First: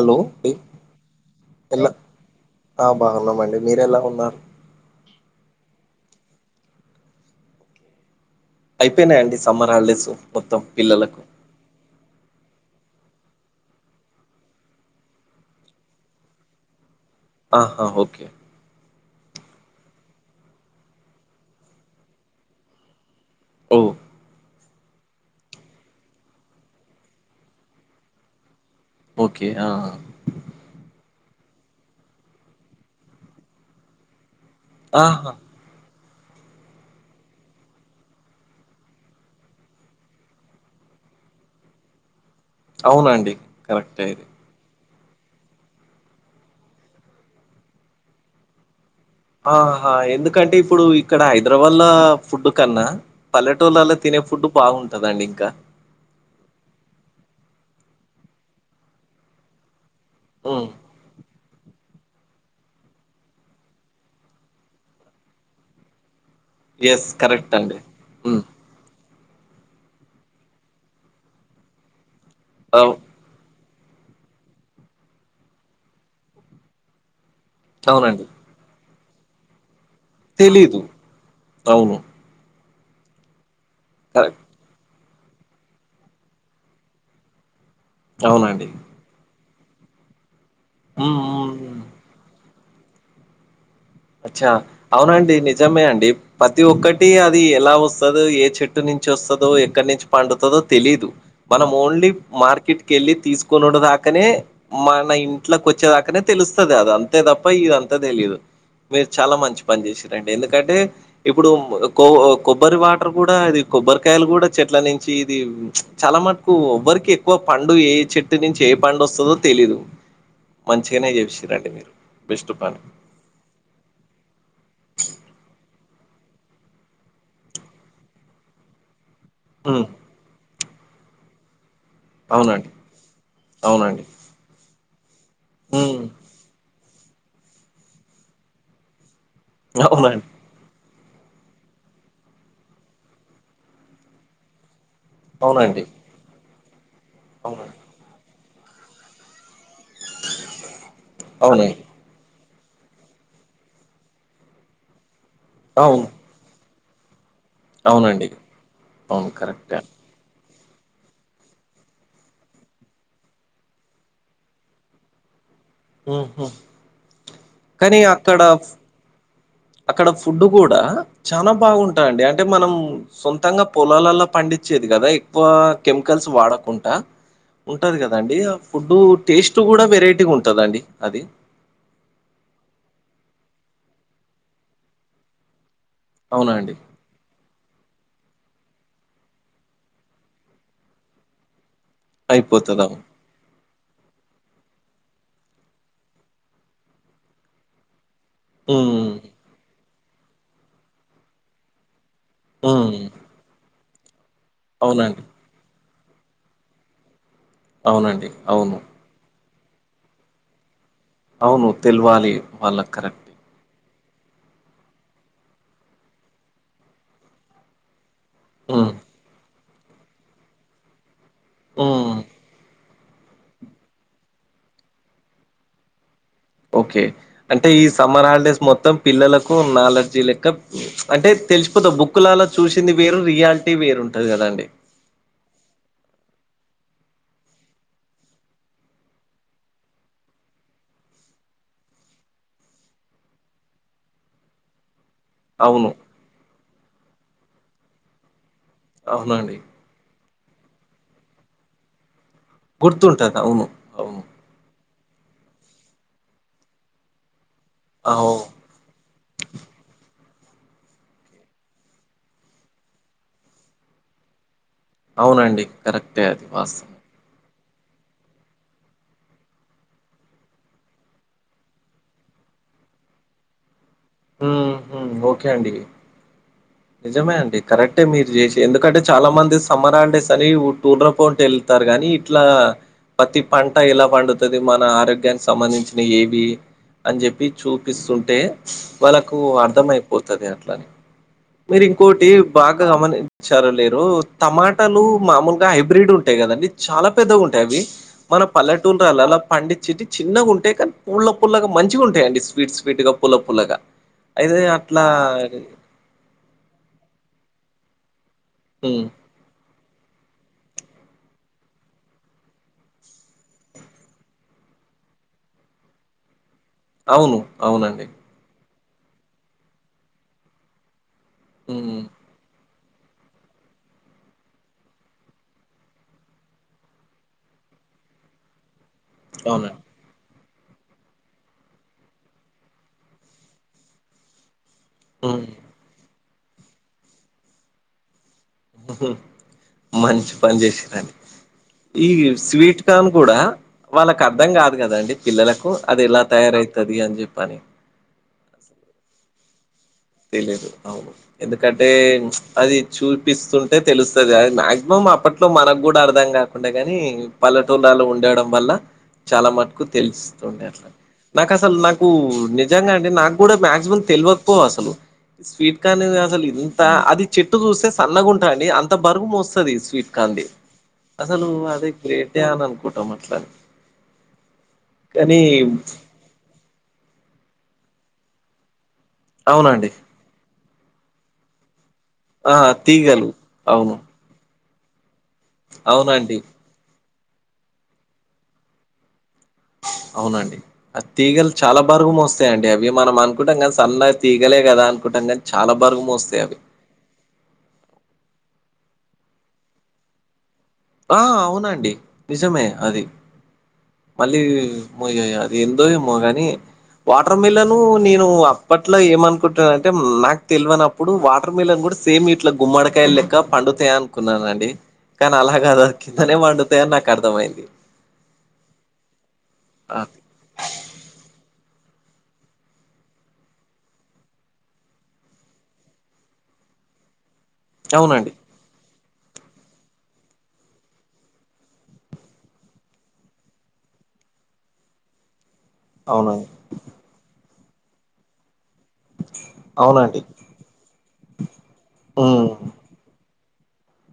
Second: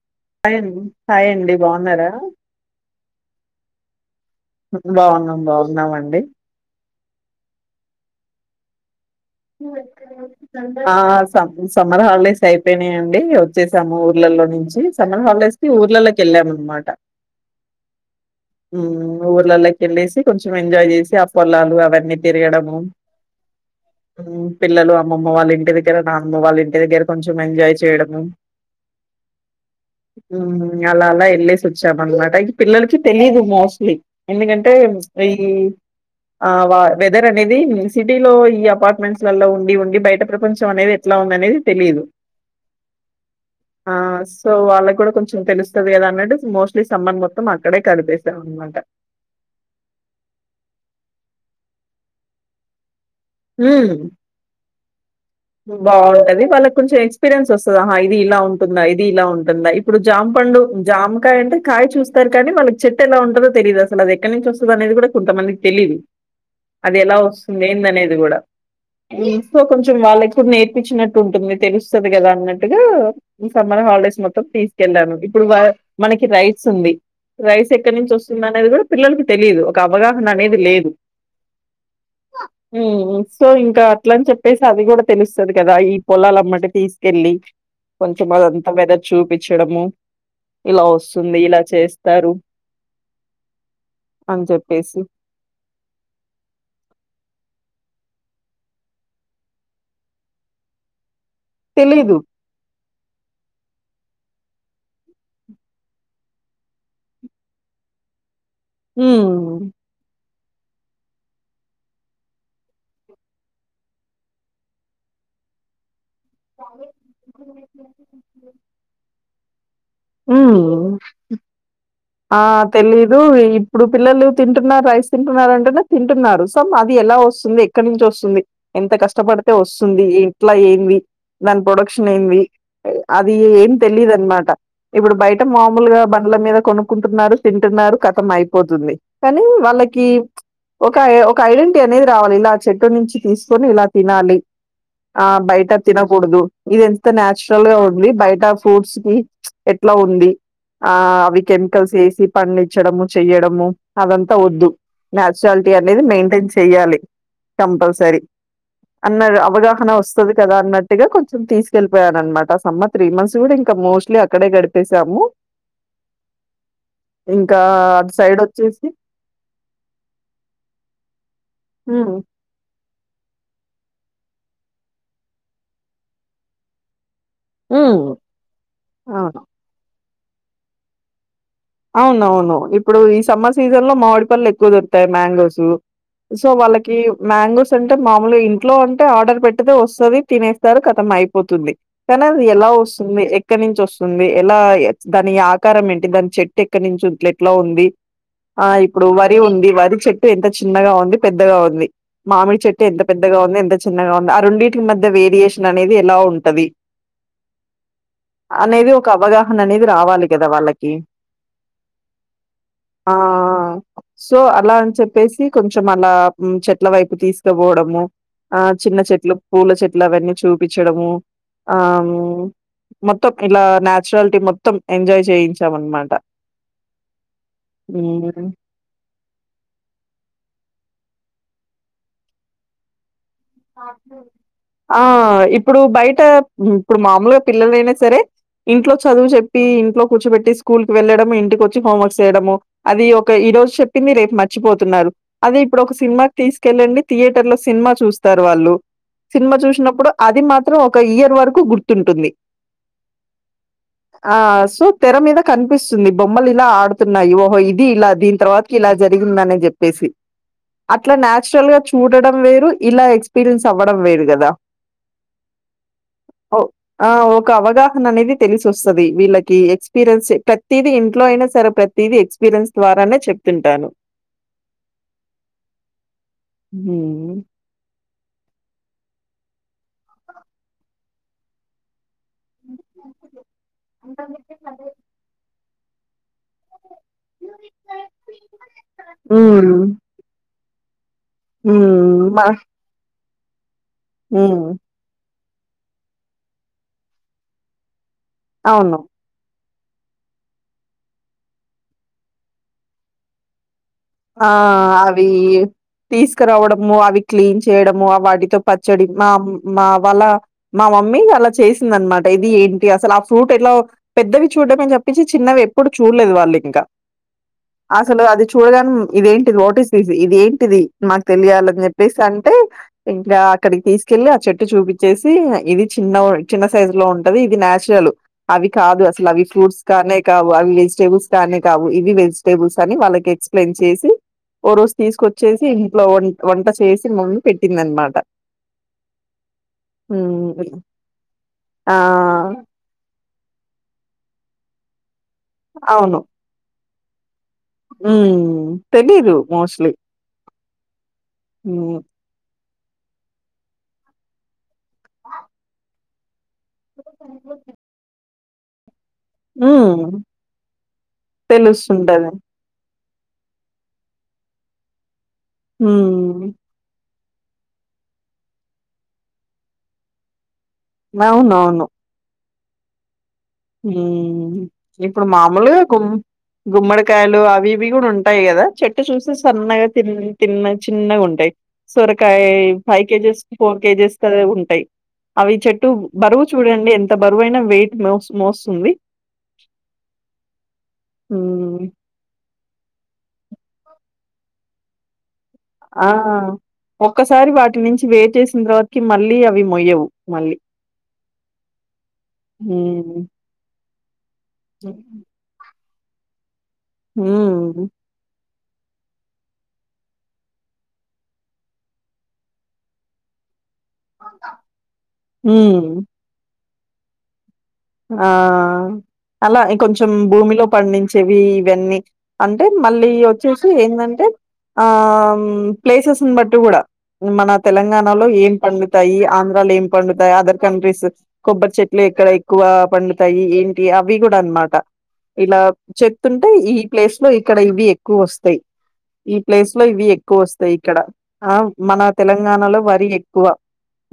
Hello అండి hi అం hi అండి ఎలా బాగున్నారా ఆ బావున్నామండి మీరెలా ఉన్నారు బావున్నాం బావున్నామండి అయిపోయినాయండి సమ్మర్ హాలిడేస్ మొత్తం ఆ పిల్లలకు తం సమ్మర్ హాలిడేస్ అయిపోయినయి అండి ఇగ వచ్చేసాము ఊర్లలో నుంచి సమ్మర్ హాలిడేస్ కి ఊర్లల్లకెళ్ళాం అనమాట ఆహా ఓకే ఊ ఊర్లల్లోకి ఎళ్ళేసి కొంచెం ఎంజాయ్ చేసి ఆ పొలాలు అవన్నీ తిరగడము అవ్ ఉమ్ పిల్లలు అమ్మమ్మ వాళ్ళ ఇంటి దగ్గర నానమ్మ వాళ్ళ ఇంటి దగ్గర కొంచం ఎంజాయ్ చేయడము ఓకే ఆ ఉమ్ అలా అలా ఎళ్ళేసి వచ్చాం అనమాట ఈ పిల్లలకి తెలీయదు మోస్ట్లీ ఎందుకంటే ఈ ఆహా ఆ వా వెదర్ అనేది సిటీలో ఈ అపార్ట్ మెంట్స్ లలో ఉండి ఉండి బయట ప్రపంచం అనేది ఎట్లా ఉంది అనేది తెలీదు అవునండి ఆ! కరెక్టే ఇది సో వాళ్ళకి కూడా కొంచెం తెలుస్తది కదా అన్నట్టు మోస్ట్లీ సమ్మన్ మొత్తం అక్కడే కడిపేసాం అనమాట ఆహా ఎందుకంటే ఇప్పుడు ఇక్కడ హైదరాబాద్ ల ఫుడ్డు కన్నా పల్లెటూళ్లల్ల తినే ఫుడ్డు బాగుంటందండి ఇంకా ఊ బావుంటది వాళ్ళకి కొంచెం ఎక్స్పీరియన్స్ వస్తది ఆహా ఇది ఇలా ఉంటుందా ఇది ఇలా ఉంటుందా ఇ ప్పుడు జాంపండు ఉమ్ జామకాయ అంటే కాయ్ చూస్ తారు కానీ వాళ్ళకి చెట్టు ఎలా ఉంటదో తెలీదు అసలు అది ఎక్కడి నుంచి వస్తది అనేది కూడా కొంతమందికి తెలీదు అది ఎస్ ఎలా కరెక్ట్ వస్తుంది అండి ఏందనే ది కూడా ఉమ్ ఇంకొ కొంచెం వాళ్ళకి కూడా నేర్పిచ్చినట్టు ఉంటుంది తెలుస్తది కదా అన్న ట్టుగా అవు సమ్మర్ హాలిడేస్ మొత్తం తీసుకెళ్ళాను ఇప్పుడు వ మనకి రైట్స్ ఉంది రైస్ ఎక్కడి నుంచి అవునండి వస్తుంది అనేది కూడా పిల్లలకి తెలీదు ఒక అవగాహన అనేది తెలీదు లేదు అవును ఉమ్ సో ఇంకా అట్ల అని కరెక్ట్ చెప్పేసి అది కూడా తెలుస్తది కదా ఈ పొలాలమ్మట తీసుకెళ్ళి కొంచం అవునండి అదంతా వెదర్ చూపిచ్చడము ఇలా ఉమ్ వస్తుంది ఉమ్ ఇలా ఉమ్. చేస్తారు అని అచ్చా చెప్పేసి అవునండి నిజమే అండి ప్రతి ఒక్కటి అది ఎలా వస్తదో ఏ చెట్టు నుంచి వస్తదో ఎక్కడి నుంచి పండుతదో తెలీదు మనం ఓన్లీ తెలీదు. మార్కెట్ కెళ్ళి తీసుకొనుడు దాకనే మన ఇంట్లోకి వచ్చేదాకానే తెలుస్తాది అది అంతే తప్ప ఇదంతా తెలీదు మీరు చాలా మంచి హ్మ్. పని చేసిర్రండి ఎందుకంటే ఇప్పుడు ఉమ్ కొ కొబ్బరి వాటర్ కూడా అది కొబ్బరికాయలు కూడా చెట్ల నుంచి ఇది చాలా మటుకు ఎవ్వరికీ ఎక్కువ పండు ఏ చెట్టు నుంచి ఏ పండు వస్తదో తెలీదు ఊ మంచిగానే చేసిర్రండి మీరు. ఆ బెస్ట్ పని. తెలీదు ఈ ఇప్పుడు పిల్లలు తింటున్నా రైస్ తింటున్నారు అంటేనే తింటున్నారు సో అది ఎలా వస్తుంది ఎక్కడి నుంచి వస్తుంది ఎంత కష్టపడితే హ్మ్. వస్తుంది ఏ ట్లా ఏంది దాని ప్రొడక్షన్ ఏంది అవునండి. అది ఏం అవునండి. తెలీదు అనమాట ఇప్పుడు బయట హ్మ్. మామూలుగా బండ్ల మీద కొనుక్కుంటున్నారు తింటున్నారు ఖతం అయిపోతుంది కానీ వాళ్ళకి అవునండి. ఒక ఒక ఐడెంటిటీ అనేది రావాలి ఇలా చెట్టు నుంచి తీసుకొని ఇలా తినాలి ఆ బయట అవునండి. తినకూడదు ఇది ఎంత న్యాచురల్ అవును. గా ఉంది బయట ఫ్రూట్స్ కి ఎట్లా ఉంది ఆ అవి అవునండి. కెమికల్స్ ఏసి పండిచ్చడము చెయ్యడము అవంతా వద్దు నాచురాలిటీ అనేది అవును. మెయింటైన్ చెయ్యాలి కంపల్సరీ అవునండి. అన్న అవును. కరెక్టే. అవగాహన వస్ స్తు కదా అన్నట్టుగా కొంచం తీసుకెళ్లిపోయారన్నమాట ఆ సమ్మ త్రీ మంత్స్ కూడా ఇంకా మోస్ట్లీ అక్కడే గడిపేశాము మ్ హు ఇంకా అటు సైడ్ వచ్చేసి అక్కడ ఫుడ్డు కూడా చాల ఉమ్ బాగుంటదండి అంటే మనం సొంతంగా పొలాలలో పండించేది కదా ఎక్కువ కెమికల్స్ వాడకుండా ఉంటది ఉమ్ కదండి ఆ ఫుడ్ అవును టేస్ట్ కూడా వెరైటీగ ఉంటదండి అది అవునవును ఇప్పుడు ఈ సమ్మర్ సీజన్ లో మామిడి పళ్ళలు ఎక్కువ దొరుకుతాయి మ్యాంగోస్ సో అవునా అండి? వాళ్ళకి మ్యాంగోస్ అంటే మామూలు ఇంట్లో అంటే ఆర్డర్ పెట్టితే వస్తుంది తినేస్తారు కథం అయిపోతుంది కానీ అది ఎలా అయిపోతది. అవును. వస్తుంది ఎక్కడి నుంచి వస్తుంది ఎలా దాని ఆకారం ఏంటి దాని చెట్ ట్టేక్కడి నుంచి ఏట్ల ఉంది ఆ ఇప్పుడు హ్మ్. వరి ఉంది వరి చెట్ ట్టు ఎంత చిన్నగా ఉంది పెద్దగా ఉంది మామిడి చెట్టు హ్మ్. ఎంత పెద్దగా ఉంది ఎంత చిన్నగా ఉంది అ రెండిట్ కి మధ్య అవునండి. వేరియేషన్ అనేది ఎలా ఉంటది అవునండి అవును అనేది ఒక అవగాహన అనేది రావాలి కదా వాళ్ళకి అవును తెలువాలి వాళ్ళక్ ఆ సో అలా అని చెప్పేసి కొంచెం అలా చెట్ల వైపు తీసుకపోవడము ఆ హ్మ్. చిన్న చెట్లు పూల చెట్లు అవన్నీ చూపించడము ఆ హ్మ్. మొత్తం ఇలా నాచురాలిటీ మొత్తం ఎంజాయ్ చేయించాం అనమాట ఓకే అంటే ఈ సమ్మర్ హాలిడేస్ మొత్తం పిల్లలకు నాలెడ్జీ లెక్క అంటే తెలిసిపోతాది బుక్కులళ్ళ చూసింది వేరు రియాల్ ల్టీ వేరు ఉంటది కదా అండి ఆ ఇప్పుడు బయట ఇప్పుడు మామూలుగా పిల్లలైనా సరే ఇంట్లో చదువు చెప్పి ఇంట్లో కూర్చోబెట్టి స్కూల్ కు వెళ్లడము ఇంటికి వచ్చి హోంవర్క్ చేయడము అది ఒక ఈ రోజు చెప్పింది రేపు మర్చిపోతున్నారు అదే ఇప్పుడు అవును. ఒక సినిమాకి తీసుకెళ్ళండి థియేటర్ లో సినిమా చూస్తారు వాళ్ళు సినిమా అవునండి. చూసినప్పుడు అది మాత్రం ఒక ఇయర్ వరకు గుర్తుంటుంది గుర్తుంటది అవును అవును. ఆ సో తెర మీద కనిపిస్తుంది బొమ్మలు ఇలా ఆడుతున్నాయి ఓహో ఇది ఇలా అవు దీని తర్వాత కిలా జరిగిందని చెప్పేసి అట్లా నచురల్గా చూడడం వేరు ఇలా ఎక్స్పీరియన్స్ అవ్వడం వేరు కదా అవునండి కరెక్టే అది వాస్తవం ఆ ఒక అవగాహన అనేది తెలిసొస్తది వీళ్ళకి ఎక్స్పీరియన్స్ ప్రతిది ఇంట్లో అయినా సరే ప్రత్ తిది ఎక్స్పీరియన్స్ ద్వారానే చెప్తుంటాను మ్ హు ఓకే అండి హ్మ్. నిజమే అండి కరెక్టే మీరు చేసి ఎందుకంటే చాలా మంది సమ్మర్ హల్ డేస్ అని టూర్్ర పోంటి వెళ్తారు కాని ఇట్లా ప్రతి పంట ఎలా పండుతది మన ఆరోగ్యానికి సంబంధించిన ఏవి అని చెప్పి చూపిస్తుంటే వాళ్ళకు హ్మ్. అర్థం అయిపోతది అట్లని మీరు ఇంకోటి హ్మ్. మ బాగా గమనించారోలేదో హ్మ్. టమాటాలు మామూలు హైబ్రిడ్ ఉంటాయి కదండి చాలా పెద్దగ ఉంటాయి అవి మన అవును. పల్లెటూర్లల్ల పండించేటి చిన్నగుఉంటాయి కానీ పూల్ల పూల్లగా మంచిగా ఉంటాయండి స్వీట్ స్వీట్ గా పూల్ల పూల్లగా ఆ అవి తీసుకురావడము అవి క్లీన్ చేయడము వాటితో హ్మ్. పచ్చడి మా మా వాళ్ళ మా మమ్మీ అలా చేసిందనమాట ఇది ఏంటి అసలు ఆ ఫ్రూట్ ఎలా పెద్దవి చూడమే తప్పించి చిన్నవి ఎప్పుడు చూడలేదు వాళ్ళు ఇంకా అవును. అవునండి. అసలు అది చూడడం ఇదేంటి వాట్ ఇస్ దిస్ ఇది ఏంటిది మాకు తెలియాలని హ్మ్ చెప్పేసి అంటే ఇంకా అక్కడికి తీసుకెళ్ళి ఆ చెట్టు చూపిచ్చేసి ఇది చిన్న చిన్న సైజు లో ఉంటది ఇది నచురల్ అవి కాదు అస అవి అవునండి. ఫ్రూట్స్ కానే కావు అవి వెజిటేబుల్స్ కానే కావు ఇవి వెజిటబుల్స్ అని వాళ్ళకి ఎక్స్ప్లెయిన్ చేసి ఓ రోజు హ్మ్. తీసుకొచ్చేసి ఇంట్లో వ వంట చేసి మమ్మీ పెట్టింది అనమాట హుహు మంచి పని చేసిరండి ఆ! ఈ స్వీట్ కార్న్ కూడా వాళ్ళకి అర్థం కాదు కదండి పిల్లలకు అది ఎలా తయారయితది అని చెప్పని ఉ తెలిదు మోస్ట్లీ తెలీదు అవును ఎందుకంటే అది చూపిస్తుంటే తెలుస్తుంది అది మాక్సిమం అప్పట్లో మనకు కూడా అర్ధం కాకుండే కానీ పల్లెటూలాలో ఉండడం వల్ల చాలా మట్టుకు హ్మ్. తెలుస్తుండే అట్లా నాకు అసలు నాకు తెలుస్తుంటది. నిజంగా అంటే నాకు కూడా మాక్సిమం తెలవకపోవు అసలు స్వీట్ కార్న్ అసలు హ్మ్. ఇ త అది చెట్టు చూస్తే సన్నగాంటాంది అండి అంత బరువు మోస్తది స్వీట్ కార్న్ది అసలు అవునవును అదే గ్రేటే అనే అనుకుంటమట్లా ఉమ్ ఇప్పుడు మామూలుగా గు గుమ్మడికాయలు అవి ఇవి కూడా ఉంటాయి కదా చెట్టు చూసి సన్నగా అవునండి. తి తిన్న చిన్నగా ఉంటాయి సొరకాయ ఆ! ఫైవ్ తీగలు కేజెస్ ఫోర్ అవును. కేజెస్ ఉంటాయి అవి చెట్టు అవునండి. బరువు చూడండి ఎంత బరువైన వెయిట్ మో మోస్తుంది అవునండి ఆ తీగలు హ్మ్. చాలా బరువు మోస్తయండి అవి మనం అనుకుంటాం కానీ సన్నగా తీగలే కదా అనుకుంటాం కానీ ఆ ఒక్కసారి వాటి నుంచి వేర్ చేసిన తర్వాతకి మళ్ళీ అవి మొయ్యవు మళ్ళీ ఆ అవునండి నిజమే అది హ్మ్. మళ్ళీ మోయది ఎందో ఏమో గాని వాటర్ మిలన్ హ్మ్. నేను అప్పట్ల ఏమనుకుంటురంటే నాకు తెలువనప్పుడు వాటర్ మిలన్ కూడా సేమ్ ఇట్లా గుమ్మడికాయలు లెక్క పండుతయ్ నుకున్నానండి కానీ అలా కాదు హ్మ్. కిందనే పండుతాయని నాకు అర్థమైంది ఆ అలా ఇకొంచెం అది. భూమిలో పండి చెవి ఇవన్నీ అంటే మళ్ళీ వచ్చేసి ఏందంటే ఆ ప్లేసెస్ని బట్టి కూడా మన తెలంగాణలో అవునండి. ఏం పండుతాయి ఆంధ్రాలో ఏం పండుతాయి అదర్ కంట్రీస్ కొబ్బరి చెట్లు ఎక్కడ ఎక్కువ పండుతాయి ఏంటి అవి కూడా అనమాట ఇలా అవునండి. చెప్తుంటే ఈ ప్లేస్ లో ఇక్కడ ఇవి ఎక్కువ వస్తాయి ఈ ప్లేస్ లో ఇవి అవునండి. ఎక్కువ వస్తాయి ఇక్కడ ఆ మన హ్మ్. తెలంగాణలో వరి ఎక్కువ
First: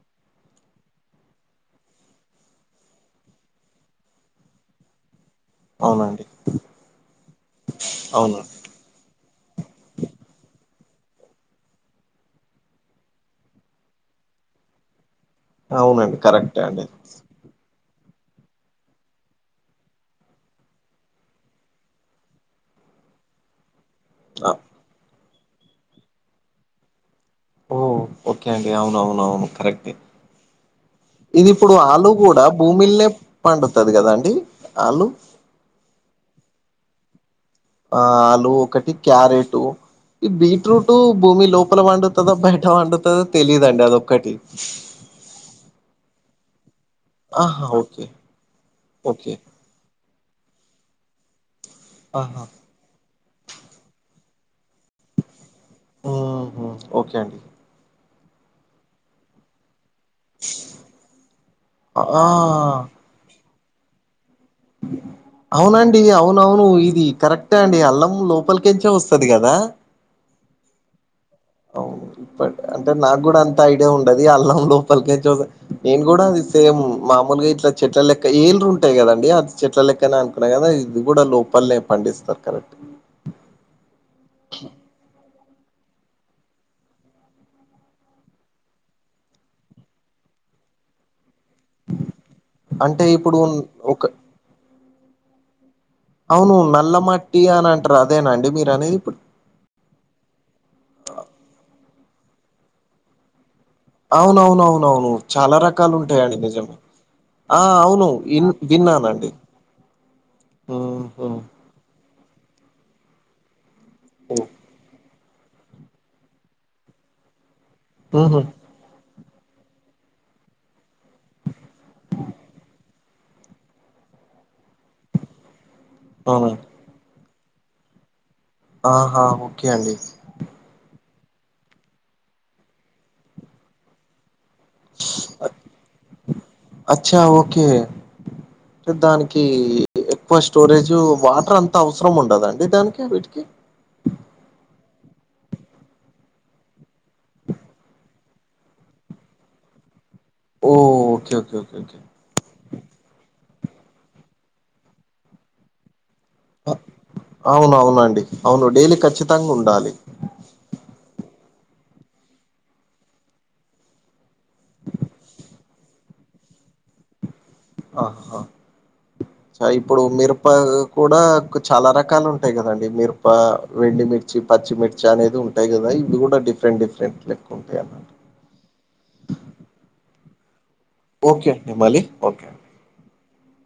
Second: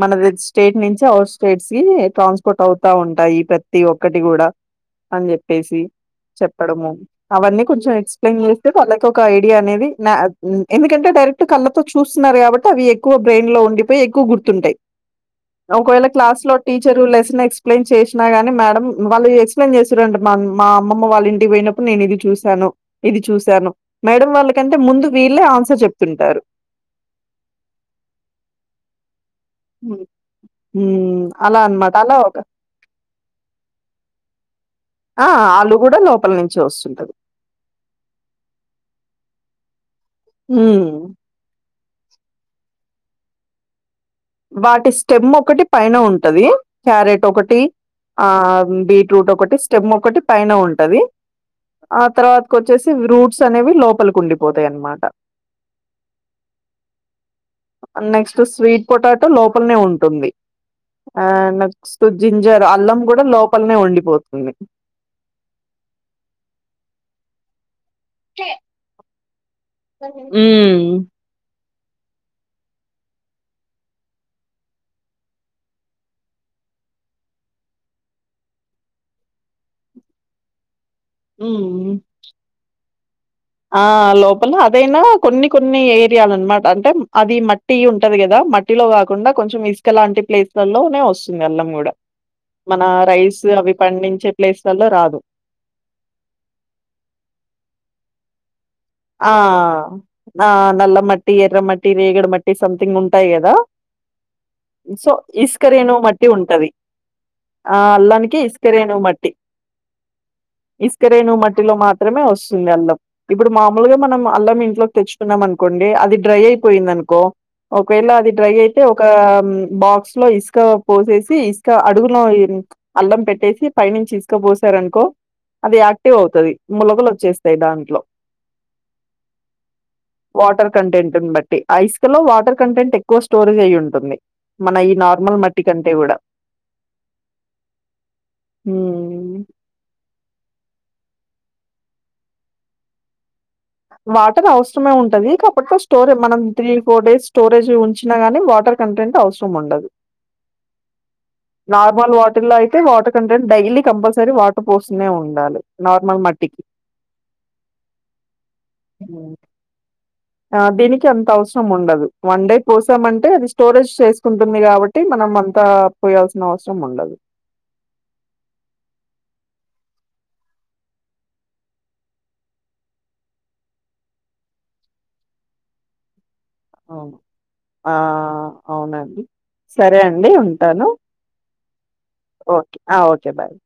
మనది స్టేట్ నుంచి అవర్ స్టేట్స్ కి ట్రాన్స్పోర్ట్ అవుతా ఉంట ట్టాయి ప్రతి ఒక్కటి కూడా అని చెప్పేసి అవునండి. చెప్పడము అవన్నీ కొంచెం అవును. ఎక్స్ప్లెయిన్ చేస్త వాళ్ళకి ఒక ఐడియా అనేది ఎందుకంటే డైరెక్ట్ కళ్ళతో చూస్తున్నారు కాబట్టి అవి ఎక్కువ బ్రెయిన్ లో ఉండిపోయి ఎక్కువ గుర్తుంటాయి ఒకవేళ అవునండి. క్లాస్ లో కరెక్టే అండి. టీచర్ లెసన్ ఎక్స్ప్లెయిన్ చేసి నా గాని మేడం వాళ్ళు ఎక్స్ప్లెయిన్ చేస్తారండి మా అమ్మమ్మ వాళ్ళ ఇంటి పోయినప్పుడు నేను ఇది చూశాను ఇది చూశాను మేడం అ వాళ్ళకంటే ముందు వీళ్ళే ఆన్సర్ చెప్తుంటారు ఓ ఓకే అండి అవునవునవును కరెక్టే మ్ ఇది ఇప్పుడు ఆలు కూడా భూమిల్నే పండుతది కదాండి ఆ ఆళు కూడా లోపల నుంచే వస్తుంటది ఆ ఆలు ఒకటి క్యారెట్ ఈ బీట్రూట్ ఉమ్ భూమి లో పల పండుతదో బయట పండుతదో తెలియదండి అదొక్కటి వాటి స్టెమ్ ఒకటి పైన ఉంటది క్యారెట్ ఒకటి ఆహా ఓకే ఆ బీట్రూట్ ఓకే ఒకటి స్టెమ్ ఒకటి పైన ఉంటది ఆ ఆహా తర్వాతకు వచ్చేసి రూట్స్ అనేవి లోపలికి ఉండిపోతాయి అన్నమాట మ్ హు ఓకే అండి నెక్స్ట్ స్వీట్ పొటాటో లోపలనే ఉం టుంది అ నెక్స్ట్ ఆ జింజర్ అల్లం కూడా లోపలనే ఉండిపోతుంది అవునండి అవునవును ఇది కరెక్ క్టే అండి అల్లం లోపలికేంచే వస్తది కదా మ్ అవును ఇప్పడు అంటే నాకు కూడా అంత ఐడియా ఉండది అల్లం లోపలికేచ్ వస్ నేను కూడా అది సేమ్ మామూలుగా ఇట్లా చెట్ల లెక్క ఏర్లు ఉంటాయి కదండి అది చెట్ల లెక్క అని అనుకున్నా కదా ఇది కూడా లోపల్నే హ్మ్ పండిస్తారు కరెక్ ఆ లోపల అదైనా కొన్ని కొన్ని ఏరియాలనమట అంటే అది మట్ ట్టి ఉంటది కదా మట్టిలో కాకుండా కొంచెం ఇసుకలాంటి ప్లేస్లలోనే వస్తుంది అల్లం కూడా మన అంటే ఇప్పుడు రైస్ అవి ఒక పండించే ప్లేస్లలో రాదు అవును నల్లమట్టి అని అంటారు అదేనండి మీరు అనేది ఇప్పుడు ఆ ఆ నల్లమట్టి ఎర్రమట్టి రేగడి మట్టి సంథింగ్ ఉంటాయి కదా అవునవునవునవును సో చాలా రకాలు ఇసుకరేణువు మట్టి ఉంటాయండి ఉంటది నిజమే ఆ అవును అల్లానికి ఇన్ ఇసుకరేణువు విన్నానండి మట్టి ఓ హో లో మాత్రమే వస్తుంది అల్లం ఇప్పుడు మామూలుగా మనం అల్లం ఇంట్లోకి తెచ్ కున్నాం అనుకోండి అది డ్రై అయిపోయింది అనుకో ఒకవేళ అది ఉహు డ్రై అయి తే ఒక బాక్స్ లో ఇసుక పోసేసి ఇసుక అడుగులో అల్లం పెట్టేసి పై నుంచి ఇసుకపోసారనుకో అది యాక్టివ్ అవునా అవుతది మొలకలు వచ్చేస్తాయి దాంట్లో ఆహా ఓకే అండి వాటర్ కంటెంట్ ని బట్టి అ ఇసుకలో వాటర్ కంటెంట్ ఎక్కువ స్టోరేజ్ అయి ఉంటుంది మన ఈ నార్మల్ మట్టి కంటే కూడా అచ్చా ఓకే దానికి ఎక్కువ స్టోరేజ్ వాటర్ అంత అవసరం ఉండదండి దానికి ఆ వీటికి వాటర్ అవసరమే ఉంటది కాబట్ స్టోరే్ మనం త్రీ ఫోర్ డేస్ స్టోరేజ్ ఉంచినాగాని వాటర్ కంటెంట్ అవసరం ఉండదు ఓ okay okay okay okay normal water లో అయితే water content daily compulsory water పోస్తూనే ఉండాలి నార్మల్ మట్ అవునవునండి అవును డైలీ హ్మ్. ఖచ్చితంగా ఉండాలి ఆ దీనికి అంత అవసరం ఉండదు వన్ డే కోసామంటే అది స్టోరేజ్ చేసుకుంటుంది కాబట్ ట్టి మనం అంతా పోయాల్సిన అవసరం ఉండదు ఆహా చ ఇప్పుడు మిరప కూడా చాలా రకాలు ఉంటాయి కదండి మిరప ఎండి మిర్ చ్చి పచ్చిమిర్చి అనేది ఉంటాయి కదా ఇవి కూడా డి ఆ అవునండి సరే అండి ఉంటాను ఓకే అండి మల్లి ఓకే అండి ఆ ఓకే బాయ్